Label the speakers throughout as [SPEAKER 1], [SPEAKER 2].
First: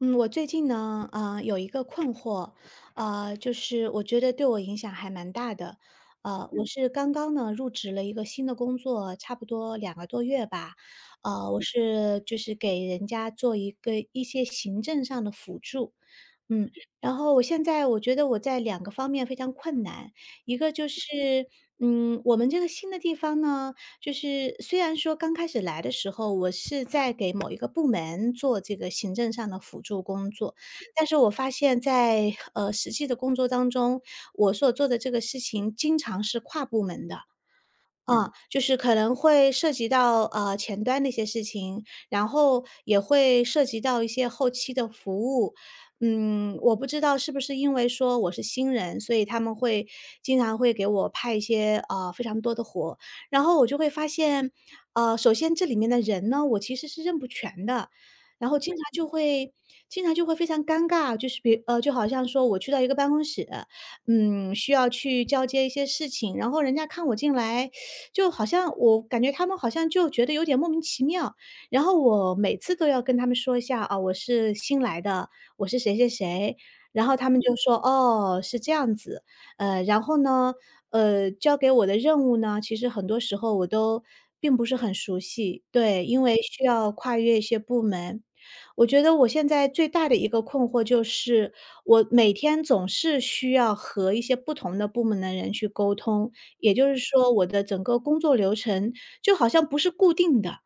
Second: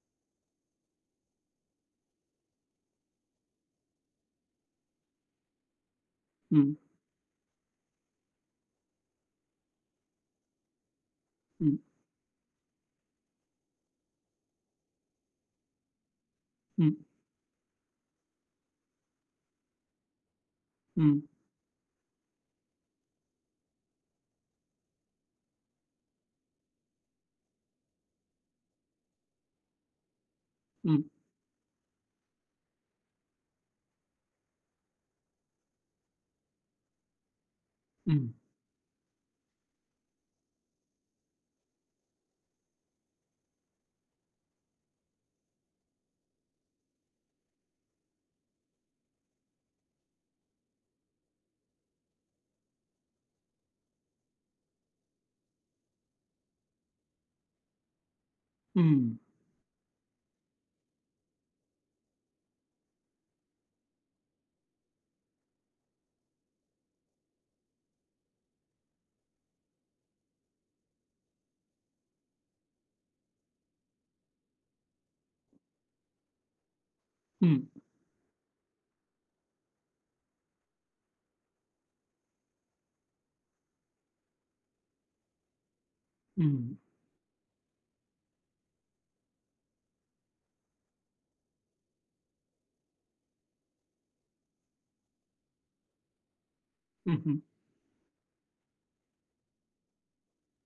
[SPEAKER 1] 嗯，我最近呢，啊，有一个困惑，啊，就是我觉得对我影响还蛮大的。啊，我
[SPEAKER 2] 嗯，
[SPEAKER 1] 是刚刚呢入职了一个新的工作，差不多两个多月吧。啊，我
[SPEAKER 2] 嗯，
[SPEAKER 1] 是就是给人家做一些行政上的辅助，嗯，
[SPEAKER 2] 嗯，
[SPEAKER 1] 然后我现在我觉得我在两个方面非常困难，一个就是，
[SPEAKER 2] 嗯，
[SPEAKER 1] 我们这个新的地方呢，就是虽然说刚开始来的时候，我是在给某一个部门做这个行政上的辅助工作，
[SPEAKER 2] 嗯，
[SPEAKER 1] 但是我发现在，实际的工作当中，我所做的这个事情经常是跨部门的。
[SPEAKER 2] 嗯，
[SPEAKER 1] 就是可能会涉及到前端的一些事情，然后也会涉及到一些后期的服务。我不知道是不是因为说我是新人，所以他们会经常会给我派一些非常多的活，然后我就会发现，首先这里面的人呢，我其实是认不全的，然后
[SPEAKER 2] 嗯，
[SPEAKER 1] 经常就会非常尴尬，就是就好像说我去到一个办公室，需要去交接一些事情，然后人家看我进来。就好像我感觉他们好像就觉得有点莫名其妙。然后我每次都要跟他们说一下啊，我是新来的，我是谁谁谁。然后他们就
[SPEAKER 2] 嗯，
[SPEAKER 1] 说哦，是这样子，然后呢，交给我的任务呢，其实很多时候我都并不是很熟悉，对，因为需
[SPEAKER 2] 嗯，
[SPEAKER 1] 要跨越一些部门。我觉得我现在最大的一个困惑就是，我每天总是需要和一些不同的部门的人去沟通，也就是
[SPEAKER 2] 嗯，
[SPEAKER 1] 说
[SPEAKER 2] 嗯，
[SPEAKER 1] 我的整个工作流程就好像不是固定的。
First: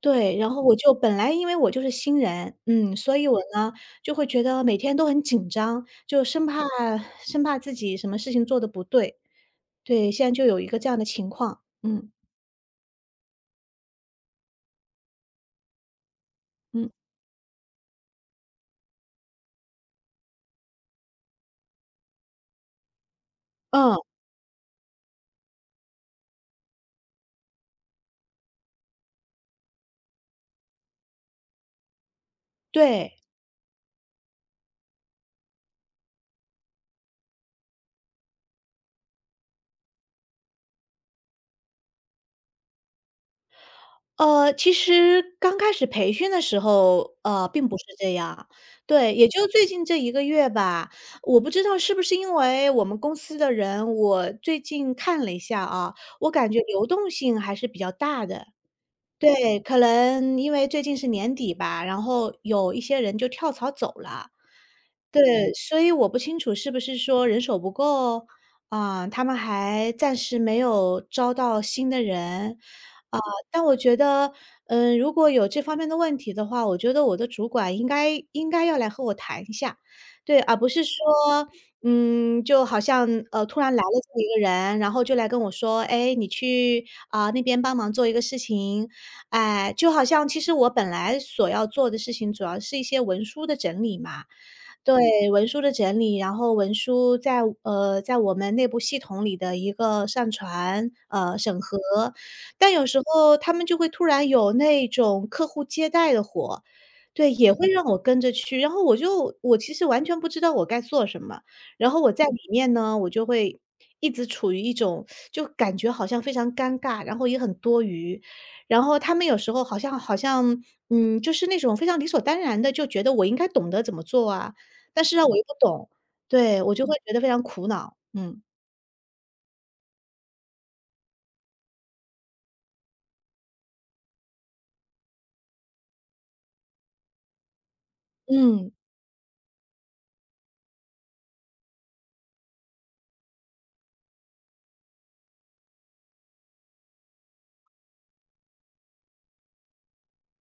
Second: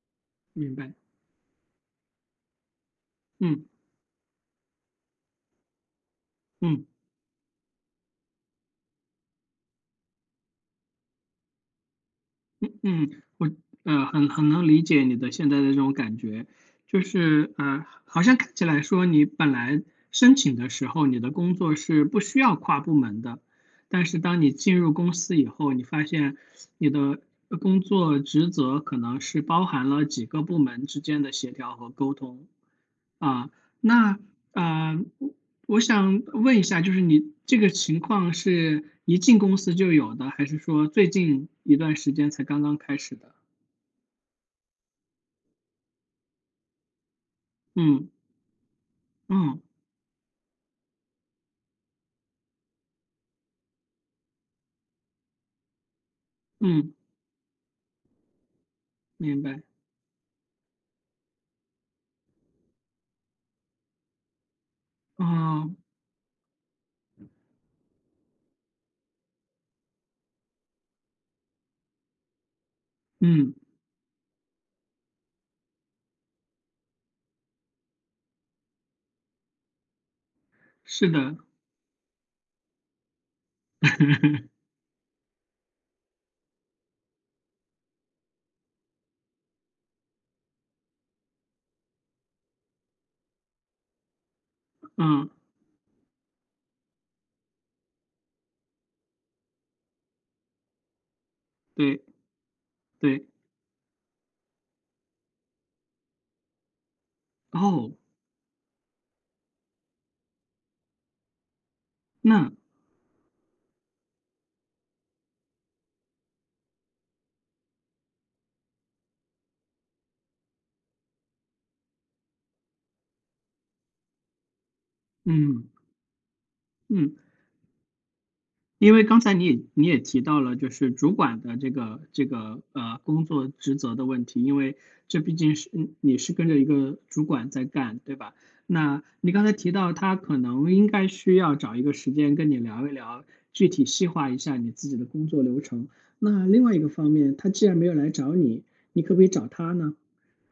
[SPEAKER 1] 对，然后
[SPEAKER 2] 明
[SPEAKER 1] 我就
[SPEAKER 2] 白。
[SPEAKER 1] 本来因为我就是新人，所以我
[SPEAKER 2] 嗯，
[SPEAKER 1] 呢，就会觉得每天都很紧张，就
[SPEAKER 2] 嗯，
[SPEAKER 1] 生怕自己什么事情做的不对。对，现在就有一个这样的情况，嗯。
[SPEAKER 2] 嗯，嗯，我很能理解你的现在的这种感觉，
[SPEAKER 1] 嗯。
[SPEAKER 2] 就是好像看起来说你本来申请的时候，你的工作是不需要跨部门的，
[SPEAKER 1] 嗯，
[SPEAKER 2] 但是当你进入公司以后，你发现你的工作职责可能是包含了几个部门之间的协调和沟通。
[SPEAKER 1] 对。
[SPEAKER 2] 啊，那啊，我想问一下，就是你这个情况是一进公司就有的，还是说最近一段时间才刚刚开始的？
[SPEAKER 1] 其实刚开始培训的时候，并不是
[SPEAKER 2] 嗯，
[SPEAKER 1] 这样。对，也就
[SPEAKER 2] 嗯，
[SPEAKER 1] 最近这一个月吧，我不知道是不是因为我们公司的人，我最近看了一下啊，我感觉流
[SPEAKER 2] 嗯，
[SPEAKER 1] 动性还是比较大的。
[SPEAKER 2] 明
[SPEAKER 1] 对，
[SPEAKER 2] 白。
[SPEAKER 1] 可能因为最近是年底吧，然后有一些人就跳槽走了。对，
[SPEAKER 2] 哦，
[SPEAKER 1] 所以我不清楚是不是说人手不够，啊、他们还暂时没有招到新的人，啊、
[SPEAKER 2] 嗯，
[SPEAKER 1] 但我觉得，如果有这方面的问题的话，我觉得我的主管应该要来和我谈一下，对，而不是说，
[SPEAKER 2] 是的。
[SPEAKER 1] 就好像突然来了这么一个 人，然后就来跟我说，哎，你去啊、那边帮忙做一个事情，哎，就好像其实我本来所要做的事情，主要是一些文书的整理嘛。对，
[SPEAKER 2] 嗯，
[SPEAKER 1] 文书的整理，然后文书在我们内部系统里的一个上传、审核，
[SPEAKER 2] 对，
[SPEAKER 1] 但有时
[SPEAKER 2] 对。
[SPEAKER 1] 候他们就会突然有那种客户接待的活，对，也会让
[SPEAKER 2] 哦，
[SPEAKER 1] 我跟着去，然后我其实完全不知道我该做什么，然后我在里
[SPEAKER 2] 那
[SPEAKER 1] 面呢，我就会一直处于一种就感觉好像非常尴尬，然后也很多余，然后他们有时候好像，就是那种非常理所当然的，就觉得我应该懂得怎么做啊，但是呢，我又不
[SPEAKER 2] 嗯，
[SPEAKER 1] 懂，对，我就会觉
[SPEAKER 2] 嗯。
[SPEAKER 1] 得非常苦恼，嗯。
[SPEAKER 2] 因为刚才你也提到了，就是主管的这个工作职责的问题，因为这毕竟是你是跟着一个主管在干，对吧？
[SPEAKER 1] 嗯，
[SPEAKER 2] 那你刚才提到他可能应该需要找一个时间跟你聊一聊，具体细化一下你自己的工作流程。那另外一个方面，他既然没有来找你，你可不可以找他呢？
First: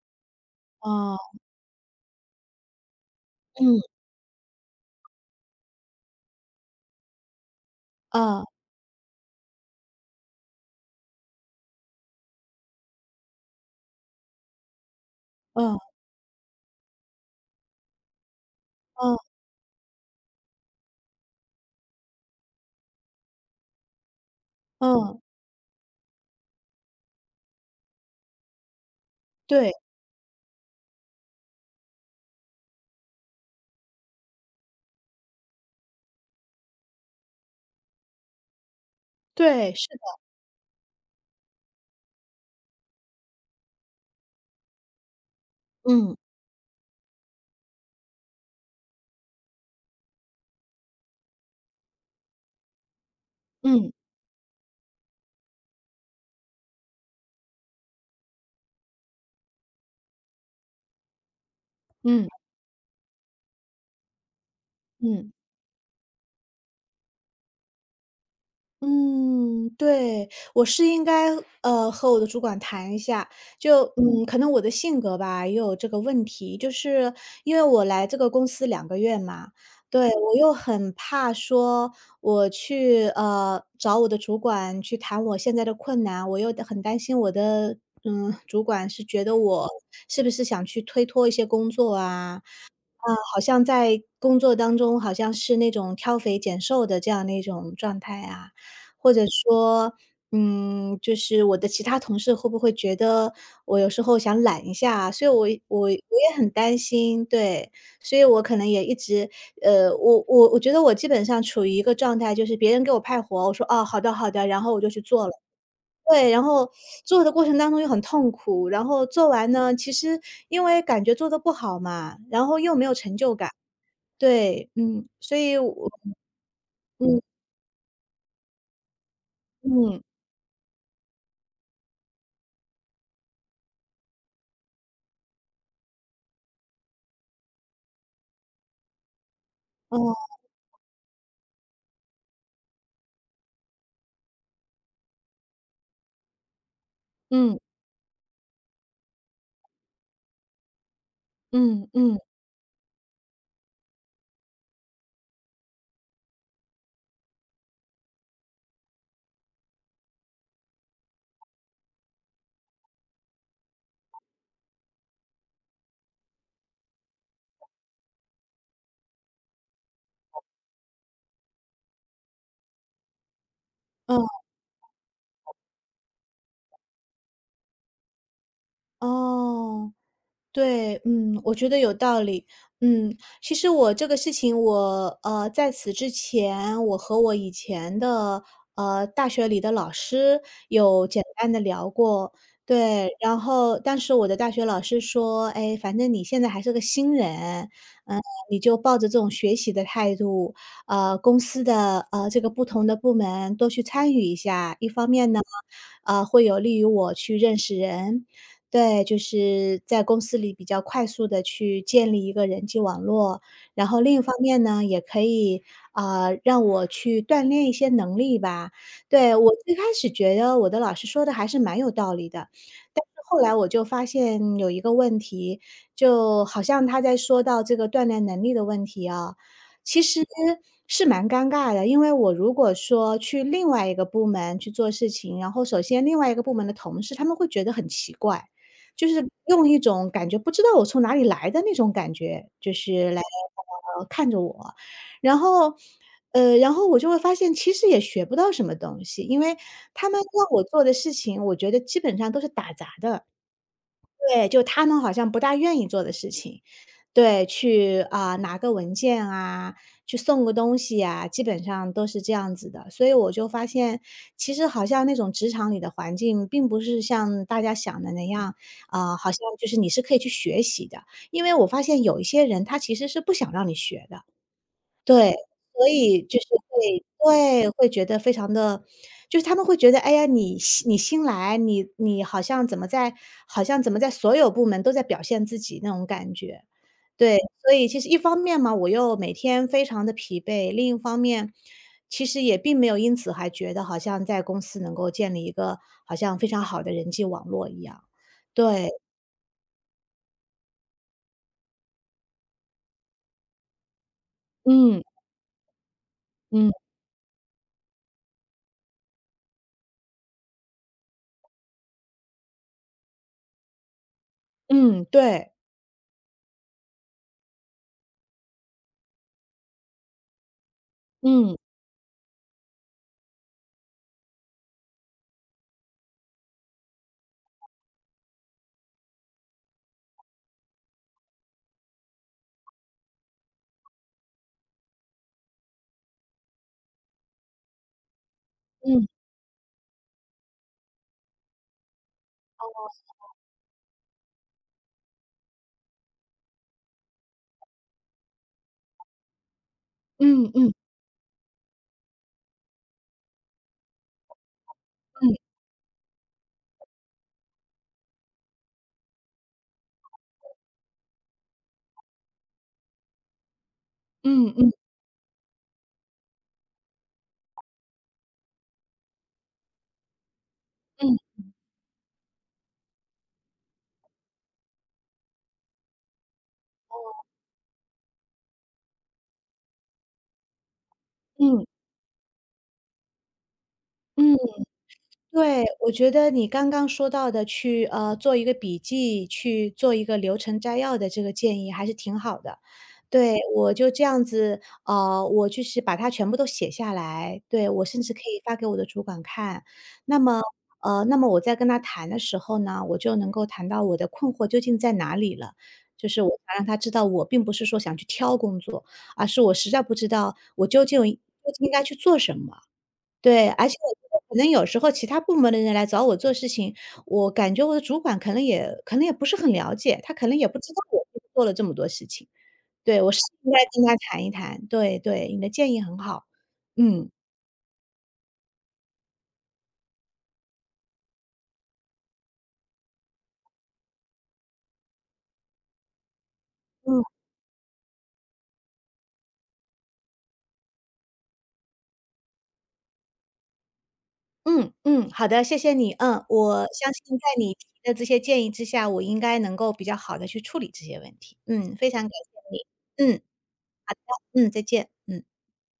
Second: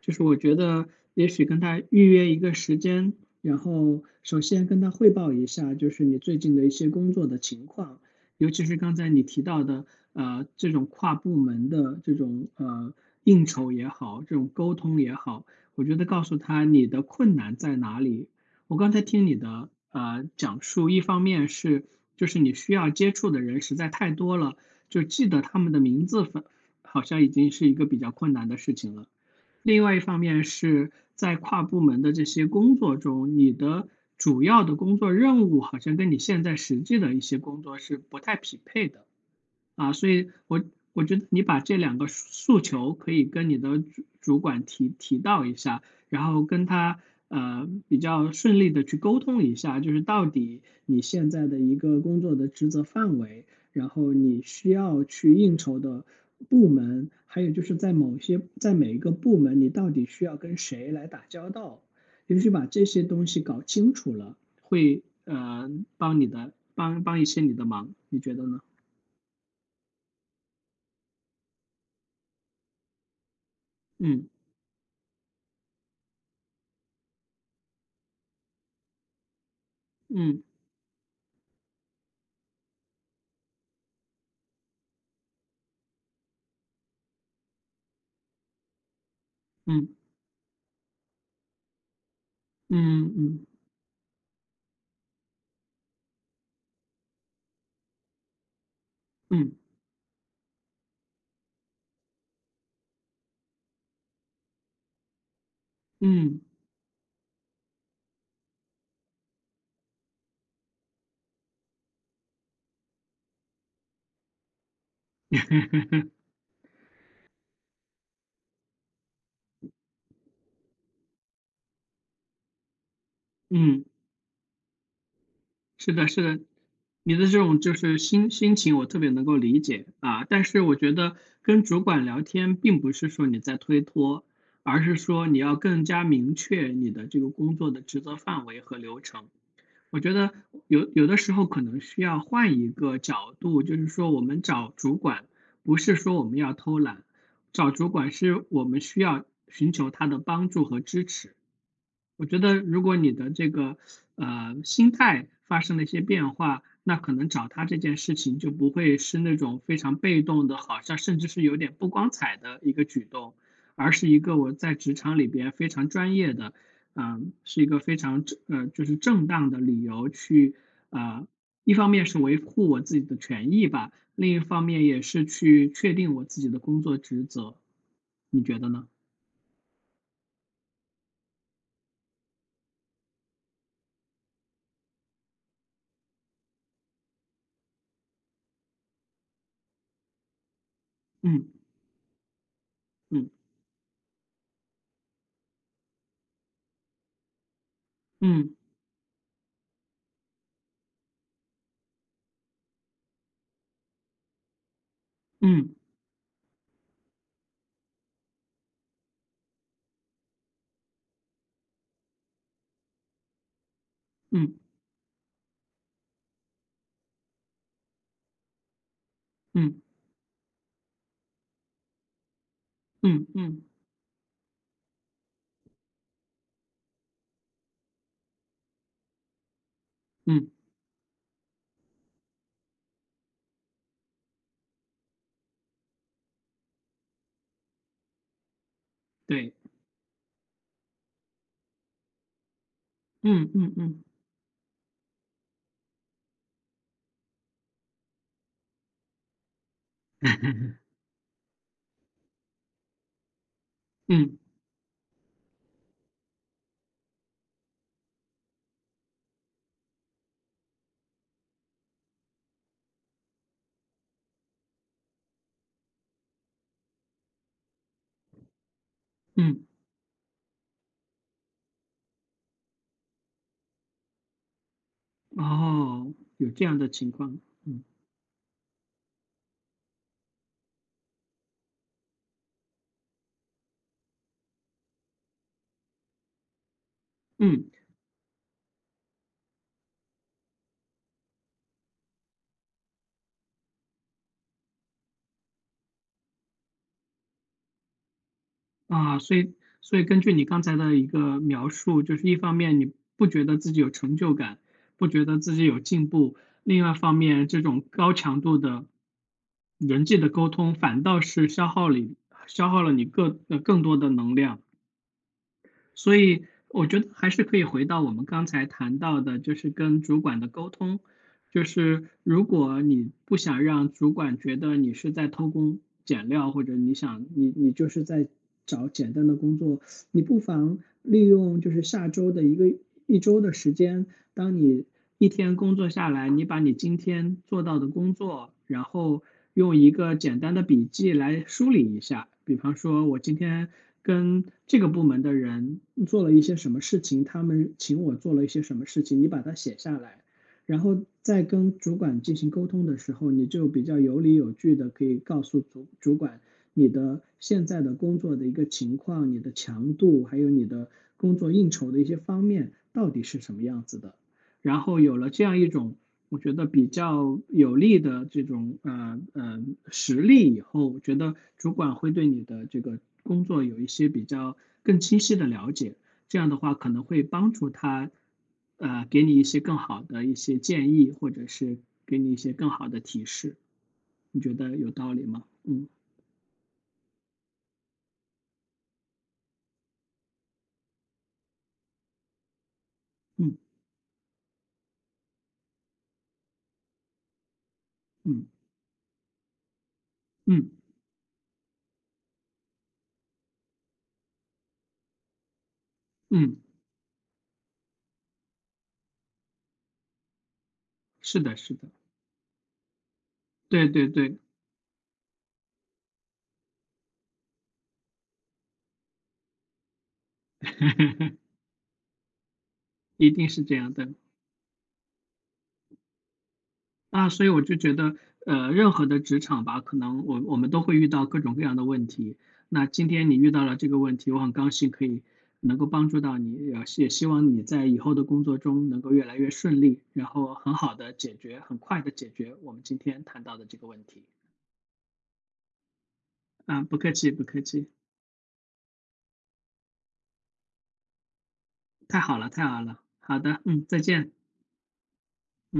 [SPEAKER 2] 就是我觉得
[SPEAKER 1] 哦，
[SPEAKER 2] 也许跟他预约一个时间，然
[SPEAKER 1] 嗯，
[SPEAKER 2] 后首先跟他汇报一下，就是你最近的一些工作的情况，
[SPEAKER 1] 啊，
[SPEAKER 2] 尤其是刚才你提到的，这种跨部门的这种应酬也好，这种沟通也好，
[SPEAKER 1] 嗯，
[SPEAKER 2] 我觉得告诉他你的困难在哪里。我刚才
[SPEAKER 1] 嗯，
[SPEAKER 2] 听你的讲述，一方面是就是你需要接触的人实在太多了，就
[SPEAKER 1] 嗯，
[SPEAKER 2] 记得他们的名字反好像已经是一个比较困难的事情了。
[SPEAKER 1] 对，
[SPEAKER 2] 另外一方面是在跨部门的这些工作中，你的主要的工作任务好像跟你现在实际的一些工作是不太匹配的。
[SPEAKER 1] 对，是
[SPEAKER 2] 啊，所
[SPEAKER 1] 的，
[SPEAKER 2] 以我觉得你把这两个诉求可以跟你的主管提到一下，
[SPEAKER 1] 嗯，
[SPEAKER 2] 然后跟他比较顺利的去沟通一下，就是到底你现在的一个工作的职责范围，然
[SPEAKER 1] 嗯，
[SPEAKER 2] 后你需要去应酬的部门，还有就是在某些在每一个部门，你到底需要跟谁来打交道，
[SPEAKER 1] 嗯，
[SPEAKER 2] 也许把这些东西搞清楚了，会
[SPEAKER 1] 嗯。
[SPEAKER 2] 帮一些你的忙，你觉得呢？
[SPEAKER 1] 嗯，对，我是应该，和我的主管谈一下。就，
[SPEAKER 2] 嗯。
[SPEAKER 1] 可能我的性格吧，也有这个问题，就是因为我来这个公司两个月嘛，对，我
[SPEAKER 2] 嗯，
[SPEAKER 1] 又很怕说我去，找我的主管去谈我现在的困难，我又很担心我的，主管是觉得我
[SPEAKER 2] 嗯，
[SPEAKER 1] 是不是想去推脱一些工作啊，
[SPEAKER 2] 嗯，
[SPEAKER 1] 好
[SPEAKER 2] 嗯，
[SPEAKER 1] 像在工作当中，好像是那种挑肥拣瘦的这样的一种状态啊？或者
[SPEAKER 2] 嗯，
[SPEAKER 1] 说，就是我的其他同事会不会觉得我有时候想懒一下啊，所以我也
[SPEAKER 2] 嗯，
[SPEAKER 1] 很担心，对，所以我可能也一直，我觉得我基本上处于一个状态，就是别人给我派活，我说哦，好的好的，然后我就去做了。对，然后做的过程当中又很痛苦，然后做完呢，其实因为感觉做的不好嘛，然后又没有成就感。
[SPEAKER 2] 嗯，
[SPEAKER 1] 对，嗯，所以我
[SPEAKER 2] 是的，是的，你
[SPEAKER 1] 嗯
[SPEAKER 2] 的这种就是心情，我特别能够理解
[SPEAKER 1] 嗯，嗯
[SPEAKER 2] 啊。但是我觉得跟主管聊天，并不是说你在推脱，而是说你要更加明确你的这个工作的职责范围和流程。
[SPEAKER 1] 哦，
[SPEAKER 2] 我觉得有的时候可能需要换一个角度，就是说我们找主管，不是说我们要偷懒，
[SPEAKER 1] 嗯，
[SPEAKER 2] 找主管是我们需要寻求他的帮助和支持。
[SPEAKER 1] 嗯嗯，
[SPEAKER 2] 我觉得如果你的这个，心态发生了一些变化，那可能找他这件事情就不会是那种非常被动的，好像甚至是有点不光彩的一个举动，而是一个我在职场里边非常专业的，嗯，是一个非常就是正当的理由去，呃，一方面是维护我自己的权益吧，
[SPEAKER 1] 嗯，
[SPEAKER 2] 另一方面也是去确定我自己的工作职责。你觉得呢？
[SPEAKER 1] 哦。对，我觉得有道理。其实我这个事情在此之前，我和我以前的大学里的老师有简
[SPEAKER 2] 嗯，
[SPEAKER 1] 单的聊过，对。
[SPEAKER 2] 嗯，
[SPEAKER 1] 然后当时我的大学老师说，哎，反正你现在还是个新人，嗯，
[SPEAKER 2] 嗯，
[SPEAKER 1] 你就抱着这种学习的态度，公司的这个不同的部门多去参与一下，一方面呢，
[SPEAKER 2] 嗯，
[SPEAKER 1] 会有利于我去认识人。对，就是在公司里比较快速的去建立一个人际网络，然后另一方
[SPEAKER 2] 嗯。
[SPEAKER 1] 面呢，也可以，啊，让我去锻炼一些能力吧。对，我最开
[SPEAKER 2] 嗯，
[SPEAKER 1] 始觉得我的老师说的还是蛮有道理的，但是
[SPEAKER 2] 嗯，
[SPEAKER 1] 后来
[SPEAKER 2] 嗯，
[SPEAKER 1] 我就发现有一个问题，就好像他在说到这个锻炼能力的问题啊，其实
[SPEAKER 2] 嗯，
[SPEAKER 1] 是蛮尴尬的。因为我如果说去另外一个部门去做事情，然后首先另外一个部门的同事，他们会觉得很奇怪。就是
[SPEAKER 2] 对，
[SPEAKER 1] 用一种感觉不知道我从哪里来的那种感觉，就是来，
[SPEAKER 2] 嗯，嗯，嗯
[SPEAKER 1] 看着我。然后，然后我就会发现其实也学不到什么东西，因为他们让我做的 事情，我觉得基本上都是打杂的。
[SPEAKER 2] 嗯，
[SPEAKER 1] 对，就他们好像不大愿意做的事情。对，去，啊，拿个文件啊，去送个东西啊，基本上都是这样子的。所以我就发现，其实好像那种职场里的环境并不是像大家想的那样，啊，好像
[SPEAKER 2] 嗯，
[SPEAKER 1] 就是你是可以去学习的。因为我发现有一些人他其实是不想让你学的，对，所
[SPEAKER 2] 哦，
[SPEAKER 1] 以就是
[SPEAKER 2] 有这样的
[SPEAKER 1] 会
[SPEAKER 2] 情况，
[SPEAKER 1] 对，
[SPEAKER 2] 嗯，
[SPEAKER 1] 会觉得非常的，就是他们会觉得，哎呀，你新来，你好像怎么在所有部门都在表现自己那种感觉。对，
[SPEAKER 2] 嗯
[SPEAKER 1] 所以其实一方面嘛，我又每天非常的疲惫，另一方面，其实也并没有因此还觉得好像在公司能够建立一个好像非常好的人际网络一样。对，
[SPEAKER 2] 啊，所以根据你刚才的一个描述，就是一方面你不觉得自己有成就感，
[SPEAKER 1] 嗯，
[SPEAKER 2] 不觉得自己有进步，
[SPEAKER 1] 嗯，
[SPEAKER 2] 另外一方面这种高强度的人际的沟通，反倒是消耗了你更多的能量，
[SPEAKER 1] 嗯，对，
[SPEAKER 2] 所以我觉得还是可以回到我们刚才谈到的，就是跟主管的沟通。
[SPEAKER 1] 嗯，
[SPEAKER 2] 就是如果你不想让主管觉得你是在偷工减料，或者你想你就是在找简单的工作，你不妨利用就是下周的一个一周的时间，当你一天工作下来，你把你今天做到的工作，然
[SPEAKER 1] 嗯，
[SPEAKER 2] 后用一个简单的笔记来梳理一下。比方说，我今天跟这个部门的人做了一些什么事情，他们请我做了一些什么事情，你把它写下来，
[SPEAKER 1] 嗯，嗯，
[SPEAKER 2] 然后在跟主管进行沟通的时候，你就比较有理有据的可以
[SPEAKER 1] 嗯，
[SPEAKER 2] 告诉主管你的现在的工作的一个情况、你的强度，还有你的工作应酬的一些方面到底是什么样子的。
[SPEAKER 1] 嗯，嗯，
[SPEAKER 2] 然后有了这样一种我觉得比较有利的这种实力以后，我觉
[SPEAKER 1] 嗯，
[SPEAKER 2] 得主管会对你的这个工作有一些比较更清晰的了解。这样的话可能会帮助他，给你一些更好的一些建议，或者
[SPEAKER 1] 嗯，
[SPEAKER 2] 是给你一些更好的提示。你
[SPEAKER 1] 嗯。
[SPEAKER 2] 觉得有道理吗？
[SPEAKER 1] 对，
[SPEAKER 2] 嗯，
[SPEAKER 1] 我觉得你刚刚说到的去做一个笔记，去做一个流程摘要的这个建议还是挺好的。对，
[SPEAKER 2] 嗯。
[SPEAKER 1] 我就这样子，我就是把它全部都写下来，对，我甚至可以
[SPEAKER 2] 嗯，
[SPEAKER 1] 发给我的主管看。那么，
[SPEAKER 2] 嗯，
[SPEAKER 1] 那么我在跟他谈的时候呢，我就能够谈到我的困惑究竟在哪里了。就是我想
[SPEAKER 2] 嗯，
[SPEAKER 1] 让他知道，我并不是说想去挑工作，而是我实在不知道我
[SPEAKER 2] 是
[SPEAKER 1] 究
[SPEAKER 2] 的，
[SPEAKER 1] 竟应
[SPEAKER 2] 是
[SPEAKER 1] 该
[SPEAKER 2] 的，
[SPEAKER 1] 去做什么。对，而且
[SPEAKER 2] 对，
[SPEAKER 1] 我觉
[SPEAKER 2] 对，
[SPEAKER 1] 得可
[SPEAKER 2] 对，
[SPEAKER 1] 能有时候其他部门的人来找我做事情，我感觉我的主管可能也不是很了解，他可能也不知道我做了 这么多事情。对，我是
[SPEAKER 2] 一定
[SPEAKER 1] 应该
[SPEAKER 2] 是这
[SPEAKER 1] 跟
[SPEAKER 2] 样
[SPEAKER 1] 他
[SPEAKER 2] 的。
[SPEAKER 1] 谈一谈，对对，你的建议很好。嗯，
[SPEAKER 2] 啊，所以我就觉得，任何的职场吧，可能我们都会遇到各种各样的问题。那今天你遇到了这个问题，我很高兴可以能够帮助到你，也
[SPEAKER 1] 嗯，
[SPEAKER 2] 也希望你在以后的工作中能够越来越顺利，然后很好的解决，很快的解决我们今天谈到的这个问题。
[SPEAKER 1] 嗯，嗯，好的，谢谢你，嗯，我
[SPEAKER 2] 啊，
[SPEAKER 1] 相
[SPEAKER 2] 不客
[SPEAKER 1] 信在
[SPEAKER 2] 气，不
[SPEAKER 1] 你
[SPEAKER 2] 客
[SPEAKER 1] 提
[SPEAKER 2] 气，
[SPEAKER 1] 的这些建议之下，我应该能够比较好的去处理这些问题。嗯，非常感
[SPEAKER 2] 太好了，太好了。
[SPEAKER 1] 谢你，嗯，
[SPEAKER 2] 好的，嗯，再见，
[SPEAKER 1] 嗯，再见，嗯。
[SPEAKER 2] 嗯。